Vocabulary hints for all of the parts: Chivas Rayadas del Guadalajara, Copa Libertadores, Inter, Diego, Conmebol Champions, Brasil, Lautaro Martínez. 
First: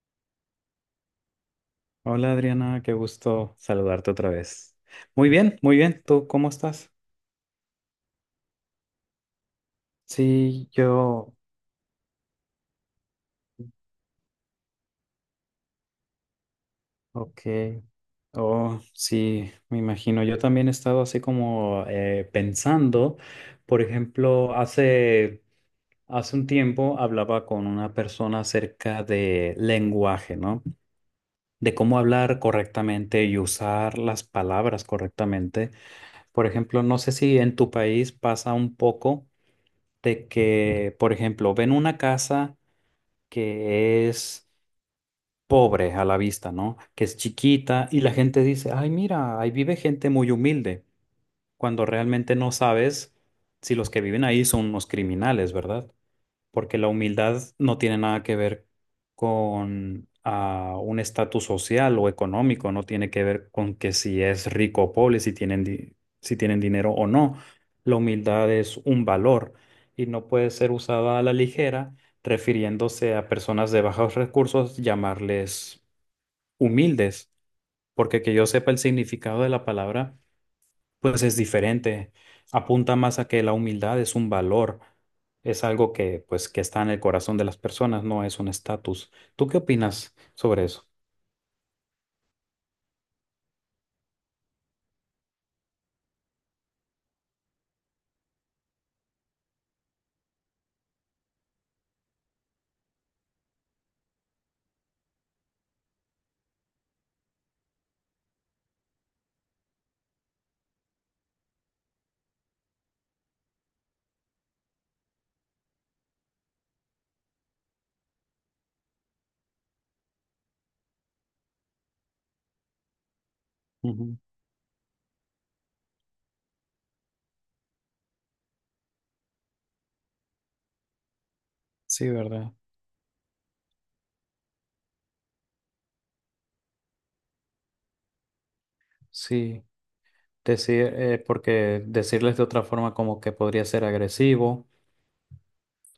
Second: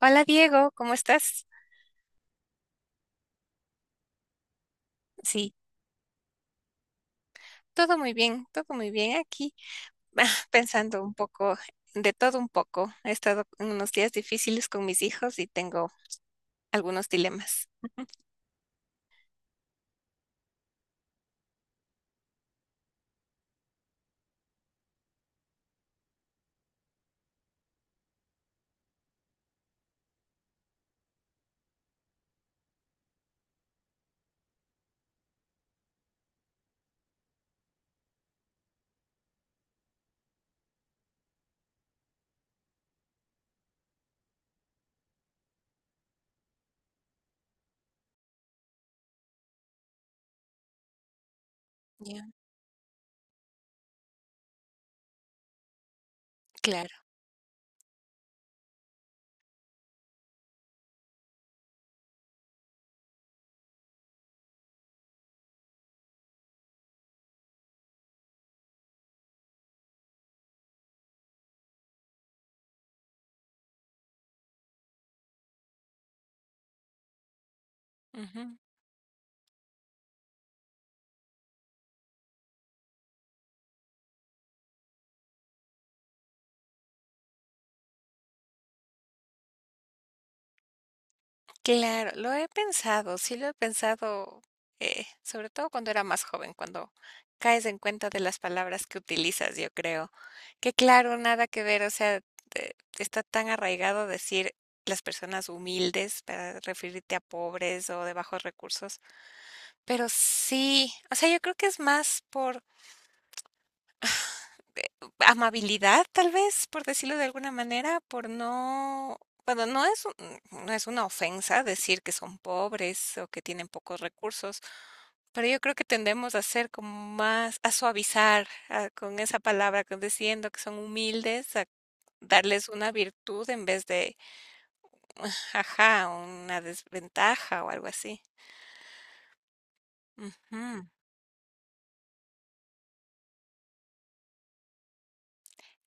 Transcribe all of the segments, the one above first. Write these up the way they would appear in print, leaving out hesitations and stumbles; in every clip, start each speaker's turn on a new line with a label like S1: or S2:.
S1: Hola Diego, ¿cómo estás?
S2: Hola Adriana, qué gusto saludarte otra vez. Muy
S1: Sí,
S2: bien, muy bien. ¿Tú cómo estás?
S1: todo muy bien aquí. Ah,
S2: Sí,
S1: Pensando un
S2: yo,
S1: poco, de todo un poco. He estado en unos días difíciles con mis hijos y tengo algunos
S2: ok.
S1: dilemas.
S2: Oh, sí, me imagino. Yo también he estado así como pensando, por ejemplo, hace un tiempo hablaba con una persona acerca de lenguaje, ¿no? De cómo hablar correctamente y usar las palabras correctamente. Por ejemplo, no sé si en tu país pasa un poco, de que, por ejemplo, ven una casa que es pobre a la vista, ¿no? Que es chiquita y la gente dice, ay, mira, ahí vive gente muy humilde, cuando
S1: Ya.
S2: realmente no sabes si los que viven ahí son unos criminales, ¿verdad? Porque la
S1: Claro.
S2: humildad no tiene nada que ver con un estatus social o económico, no tiene que ver con que si es rico o pobre, si tienen, si tienen dinero o no. La humildad es un valor y no puede ser usada a la ligera, refiriéndose a personas de bajos recursos, llamarles humildes, porque que yo sepa el significado de la palabra pues es diferente. Apunta más a que la humildad es un valor, es algo que pues que está en el corazón de las personas, no es un estatus. ¿Tú qué opinas sobre eso?
S1: Claro, lo he pensado, sí lo he pensado, sobre todo cuando era más joven, cuando caes en cuenta de las palabras que utilizas, yo creo. Que claro, nada que ver, o sea, está tan arraigado decir las personas humildes para referirte a pobres o de bajos recursos, pero sí, o sea, yo creo que es más por amabilidad, tal vez, por decirlo de alguna manera, por no bueno, no es un no es una ofensa decir que son pobres o que tienen pocos
S2: Ujú.
S1: recursos, pero yo creo que tendemos a ser como más a suavizar, con esa palabra, con diciendo que son humildes, a
S2: Sí, ¿verdad?
S1: darles una virtud en vez de, ajá, una desventaja o algo así.
S2: Sí,
S1: Ujú.
S2: decir, porque decirles de otra forma como que podría ser agresivo,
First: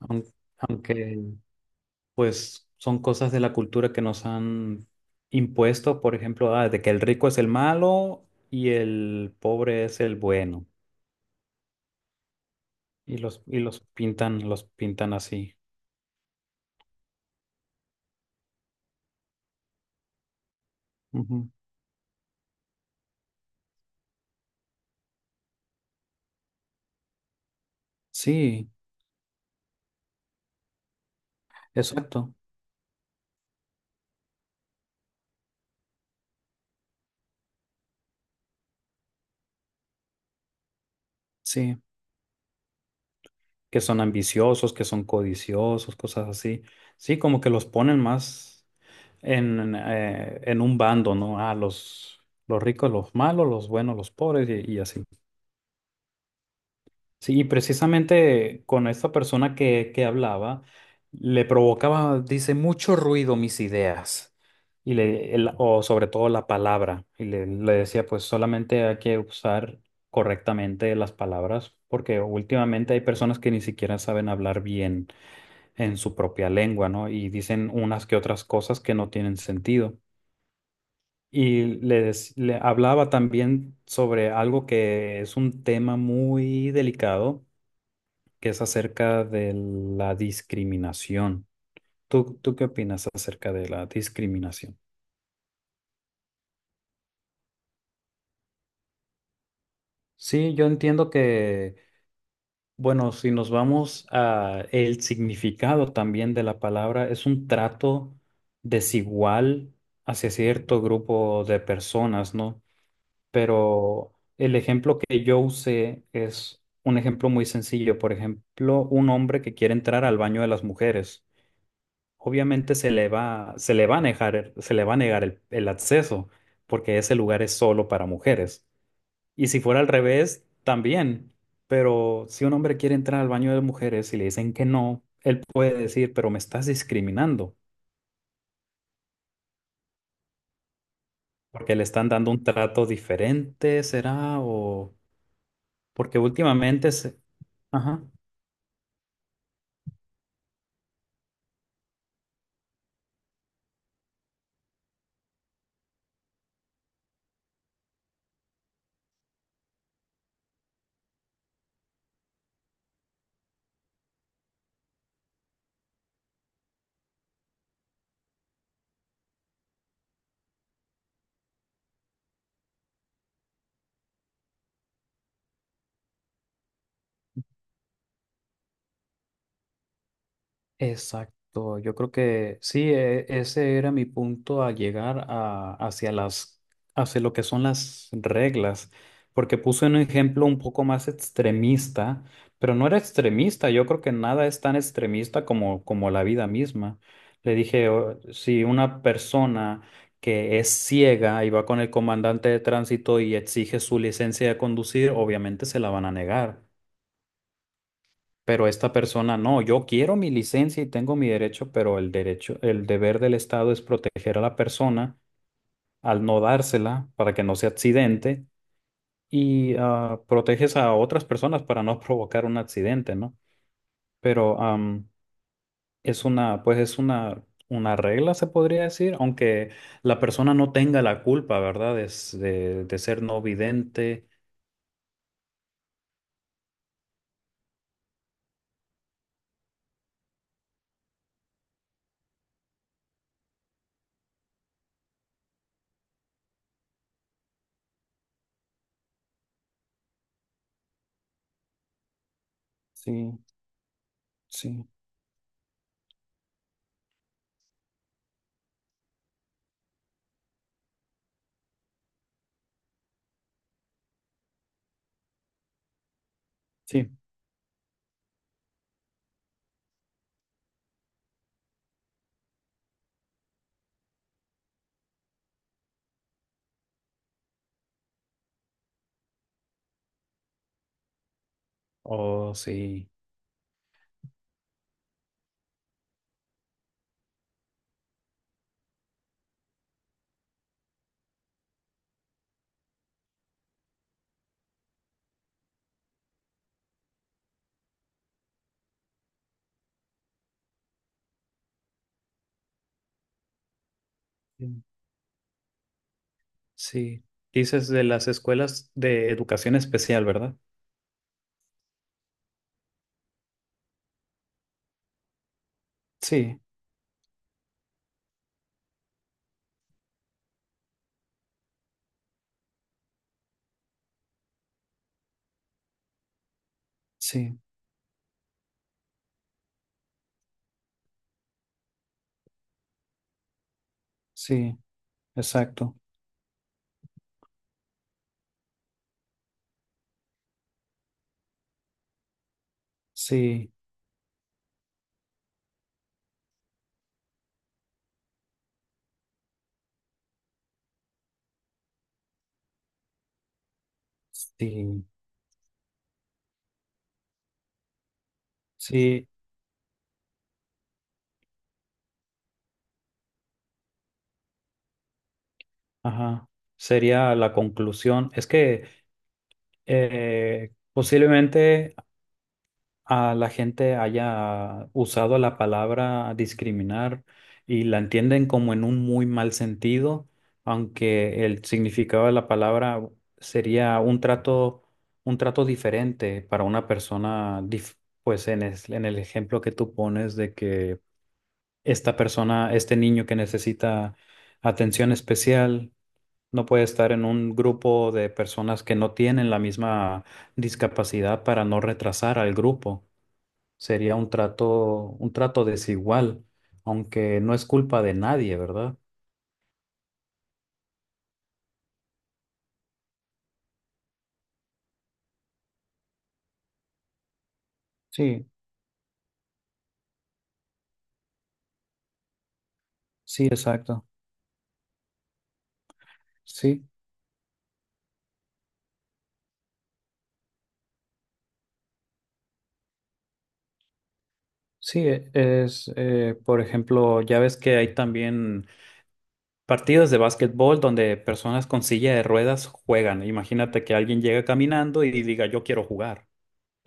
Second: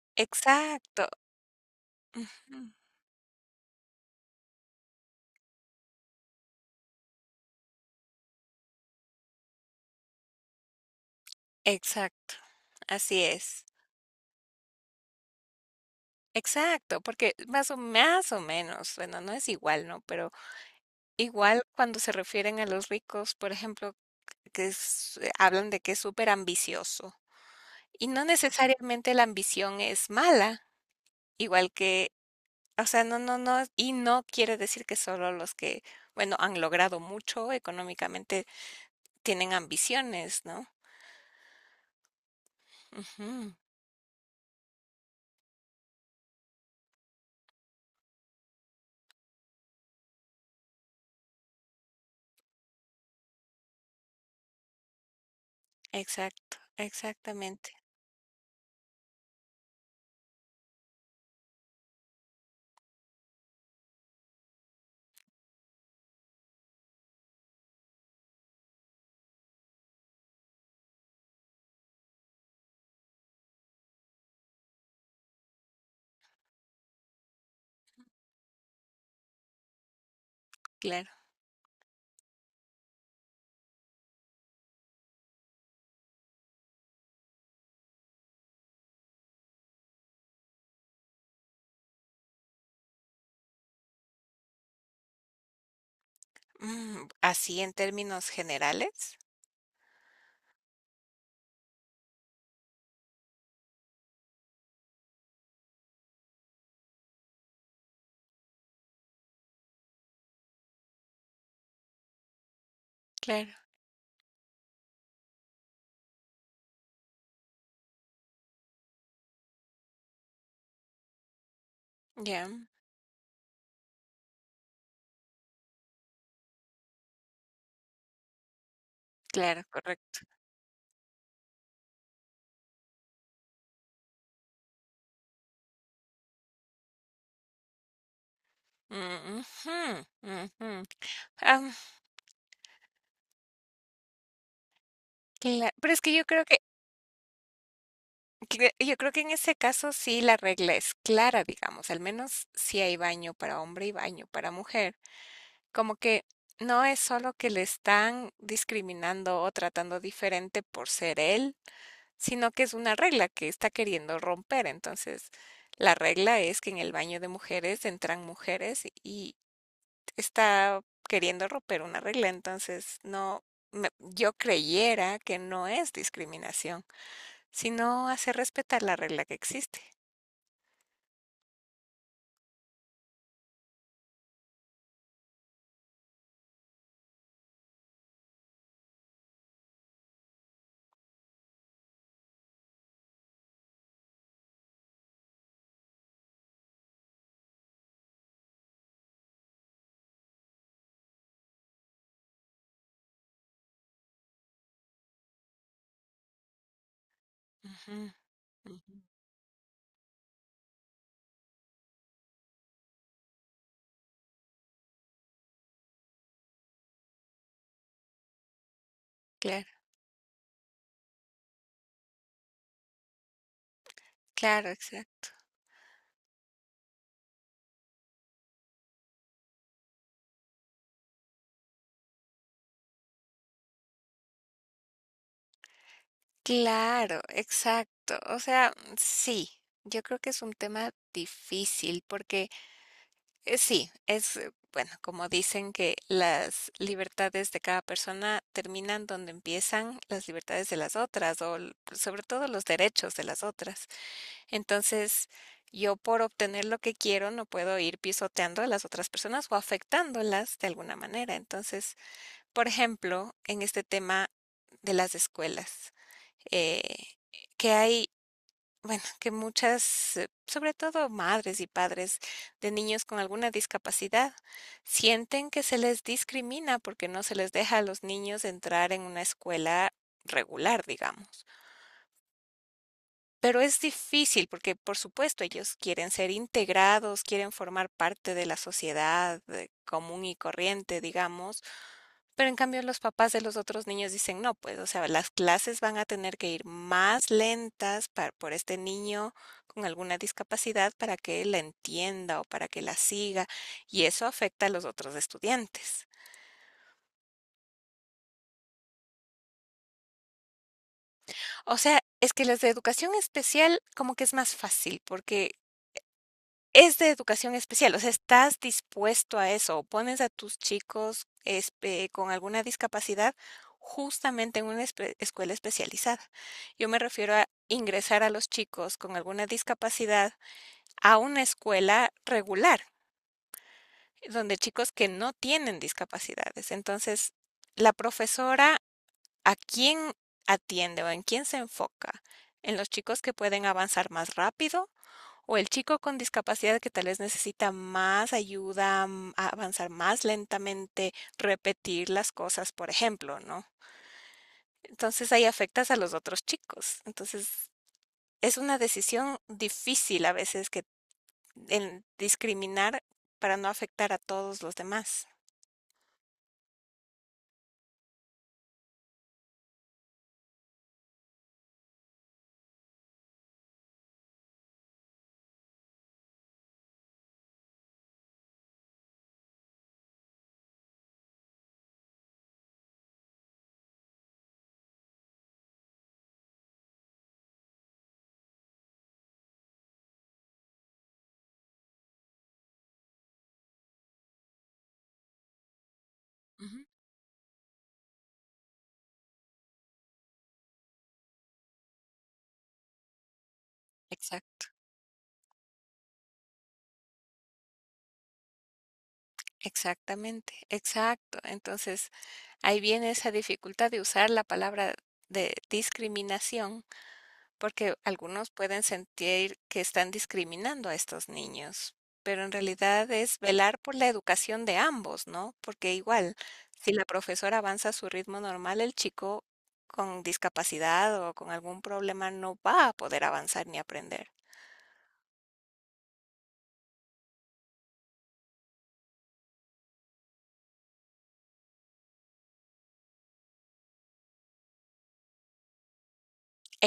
S2: aun-
S1: Exacto,
S2: aunque
S1: ujú.
S2: pues son cosas de la cultura que nos han impuesto, por ejemplo, de que el rico es el malo y el pobre es el bueno,
S1: Exacto, así
S2: y
S1: es.
S2: los pintan así.
S1: Exacto, porque más o menos, bueno, no es igual, ¿no? Pero
S2: Ujú.
S1: igual cuando se refieren a los ricos, por ejemplo, hablan de que es súper ambicioso. Y no
S2: Sí,
S1: necesariamente la ambición es mala, igual que,
S2: exacto.
S1: o sea, no, y no quiere decir que solo los que, bueno, han logrado mucho económicamente tienen ambiciones, ¿no?
S2: Sí,
S1: Ujú,
S2: que son ambiciosos, que son codiciosos, cosas así. Sí, como que los ponen más en un bando, ¿no? Los ricos, los malos, los buenos, los pobres y así.
S1: exacto,
S2: Sí, y
S1: exactamente,
S2: precisamente con esta persona que hablaba, le provocaba, dice, mucho ruido mis ideas, o sobre todo la palabra, le decía, pues solamente hay que usar correctamente las palabras, porque últimamente hay personas que ni siquiera saben hablar bien en su propia lengua, ¿no? Y dicen unas que otras cosas que no tienen sentido.
S1: claro.
S2: Y le hablaba también sobre algo que es un tema muy delicado que es acerca de la discriminación. Tú qué opinas acerca de la discriminación?
S1: Mm, así en términos generales,
S2: Sí, yo entiendo que, bueno, si nos vamos a el significado también de la palabra, es un trato desigual hacia cierto grupo de personas, ¿no?
S1: claro,
S2: Pero el ejemplo que yo usé es un ejemplo muy sencillo. Por ejemplo, un hombre que quiere entrar al baño de las mujeres.
S1: ya.
S2: Obviamente se le va a negar, se le va a negar el acceso, porque ese lugar es solo para mujeres. Y si
S1: Claro,
S2: fuera al
S1: correcto.
S2: revés, también. Pero si un hombre quiere entrar al baño de mujeres y le dicen que no, él puede decir, pero me estás discriminando,
S1: Mm, ujú, ujú. Am,
S2: porque le están dando un trato diferente, ¿será? O
S1: pero es que
S2: porque
S1: yo creo que,
S2: últimamente se... Ajá.
S1: yo creo que en ese caso sí la regla es clara, digamos, al menos si hay baño para hombre y baño para mujer, como que no es solo que le están discriminando o tratando diferente por ser él, sino que es una regla que está queriendo romper. Entonces, la regla es que en el baño de mujeres entran mujeres, está queriendo romper una regla, entonces no, yo creyera que no es discriminación, sino hacer respetar la regla que existe.
S2: Exacto, yo creo que sí, ese era mi punto a llegar a, hacia lo que son las reglas, porque puse un ejemplo un poco más extremista, pero no era extremista, yo creo que nada es tan extremista como, como la vida misma. Le dije, "O- si una persona que es ciega y va con el comandante de tránsito y exige su licencia de conducir, obviamente se la van a negar
S1: Ujú,
S2: pero esta
S1: ujú.
S2: persona no, yo quiero mi licencia y tengo mi derecho, pero el derecho, el deber del Estado es proteger a la persona al no dársela para que no se accidente
S1: Claro,
S2: y proteges a otras personas para no provocar un accidente, ¿no? Pero
S1: claro, exacto.
S2: es una, pues es una regla, se podría decir, aunque la persona no tenga la culpa, ¿verdad? Es de ser no vidente.
S1: Claro, exacto. O sea, mm, sí, yo creo que es un tema difícil porque bueno, como dicen que las libertades de cada persona terminan donde empiezan las libertades de las otras o sobre todo los derechos de
S2: Sí,
S1: las otras.
S2: sí,
S1: Entonces, yo por obtener lo que quiero no puedo ir pisoteando a las otras personas o afectándolas de alguna manera. Entonces, por ejemplo, en este tema de las escuelas, eh,
S2: sí.
S1: que hay, bueno, que muchas, sobre todo madres y padres de niños con alguna discapacidad, sienten que se les discrimina porque no se les deja a los niños entrar en una escuela regular, digamos.
S2: Oh, sí.
S1: Pero es difícil porque, por supuesto, ellos quieren ser integrados, quieren formar parte de la sociedad común y corriente, digamos, pero en cambio los papás de los otros niños dicen, no, pues, o sea, las clases van a tener que ir más lentas para, por este niño con alguna discapacidad para que la entienda o para que la siga, y eso afecta a los otros estudiantes.
S2: Sí, dices de las escuelas de educación especial, ¿verdad?
S1: O sea, es que las de educación especial como que es más fácil porque
S2: Sí,
S1: es de educación especial, o sea, ¿estás dispuesto a eso? ¿O pones a tus chicos con alguna discapacidad justamente en una escuela especializada? Yo me refiero a
S2: sí,
S1: ingresar a los chicos con alguna discapacidad a una escuela regular, donde
S2: sí,
S1: chicos que no tienen
S2: exacto.
S1: discapacidades. Entonces, la profesora, ¿a quién atiende o en quién se enfoca? ¿En los chicos que pueden
S2: Sí,
S1: avanzar más rápido? O el chico con discapacidad que tal vez necesita más ayuda, a avanzar más lentamente, repetir las cosas, por ejemplo, ¿no?
S2: sí,
S1: Entonces ahí afectas a los otros chicos. Entonces es una
S2: sí,
S1: decisión difícil a veces que en discriminar para no afectar a todos los demás.
S2: ajá. Sería la conclusión. Es que posiblemente a la gente haya usado la palabra discriminar y la entienden como en un muy mal sentido, aunque el significado de la palabra sería un trato diferente para una persona, pues en, en el ejemplo que tú pones de que esta persona, este niño que necesita atención especial, no
S1: Ujú.
S2: puede estar en un grupo de personas que no tienen la misma discapacidad para no retrasar al grupo. Sería
S1: Exacto.
S2: un trato desigual, aunque no es culpa de nadie, ¿verdad?
S1: Exactamente, exacto. Entonces ahí viene esa dificultad de usar la palabra de discriminación porque
S2: Sí,
S1: algunos pueden sentir que están discriminando a estos niños, pero en realidad es
S2: sí,
S1: velar por
S2: exacto.
S1: la educación de ambos, ¿no? Porque igual,
S2: Sí,
S1: si la profesora avanza a su ritmo normal, el chico con discapacidad o con algún problema no va a poder avanzar ni aprender.
S2: es, por ejemplo, ya ves que hay también partidas de básquetbol donde personas con silla de ruedas juegan. Imagínate que alguien llega caminando y diga, yo quiero jugar.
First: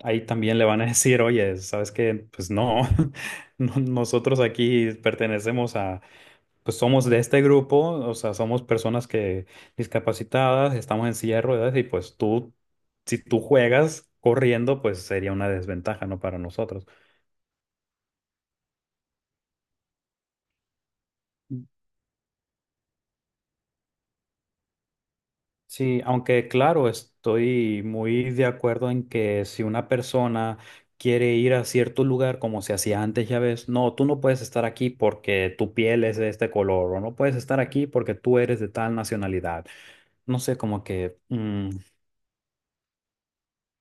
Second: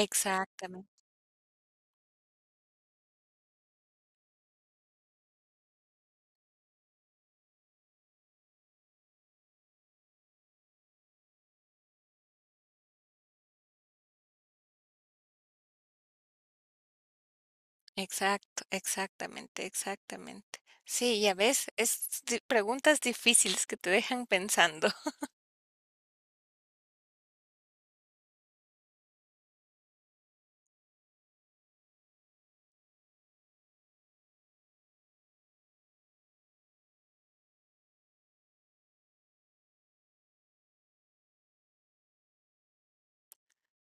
S2: Ahí también le van a decir, oye, ¿sabes qué? Pues no, nosotros aquí pertenecemos a pues somos de este grupo, o sea, somos personas que discapacitadas, estamos en silla de ruedas y pues tú, si tú juegas corriendo, pues sería una desventaja, ¿no? Para nosotros.
S1: Exacto, exactamente, exactamente. Sí, ya ves, es preguntas difíciles que te dejan pensando.
S2: Sí, aunque claro, estoy muy de acuerdo en que si una persona quiere ir a cierto lugar como se hacía antes, ya ves, no, tú no puedes estar aquí porque tu piel es de este color, o no puedes estar aquí porque tú eres de tal nacionalidad. No sé, como que mm,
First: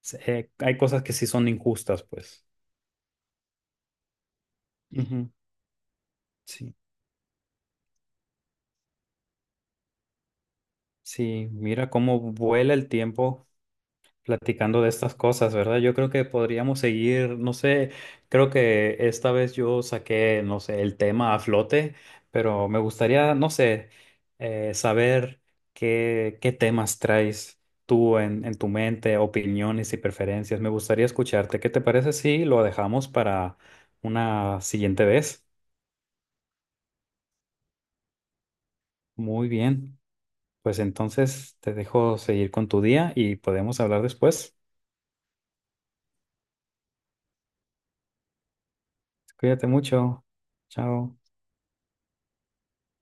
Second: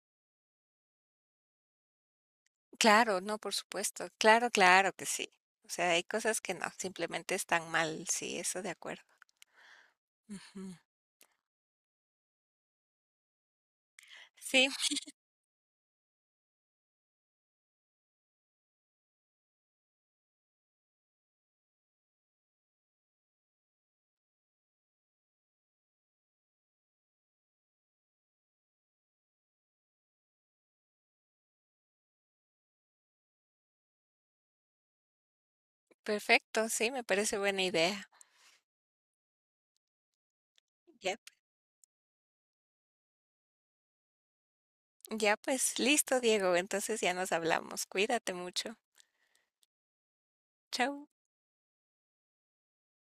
S2: se- eh, hay cosas que sí son injustas, pues.
S1: Claro, no, por supuesto. Claro, claro que
S2: Ujú.
S1: sí. O sea, hay cosas que no,
S2: Sí,
S1: simplemente están mal. Sí, eso de acuerdo. Ujú.
S2: sí, mira cómo vuela el tiempo
S1: Sí,
S2: platicando de estas cosas, ¿verdad? Yo creo que podríamos seguir, no sé, creo que esta vez yo saqué, no sé, el tema a flote, pero me gustaría, no sé, saber qué temas traes tú en tu mente, opiniones y preferencias. Me gustaría escucharte. ¿Qué te parece si lo dejamos para una siguiente vez?
S1: perfecto. Sí, me parece buena idea.
S2: Muy bien. Pues
S1: Ya,
S2: entonces te dejo seguir con tu día y podemos hablar después.
S1: ya pues, listo, Diego. Entonces ya nos hablamos. Cuídate mucho.
S2: Cuídate mucho.
S1: Chau.
S2: Chao.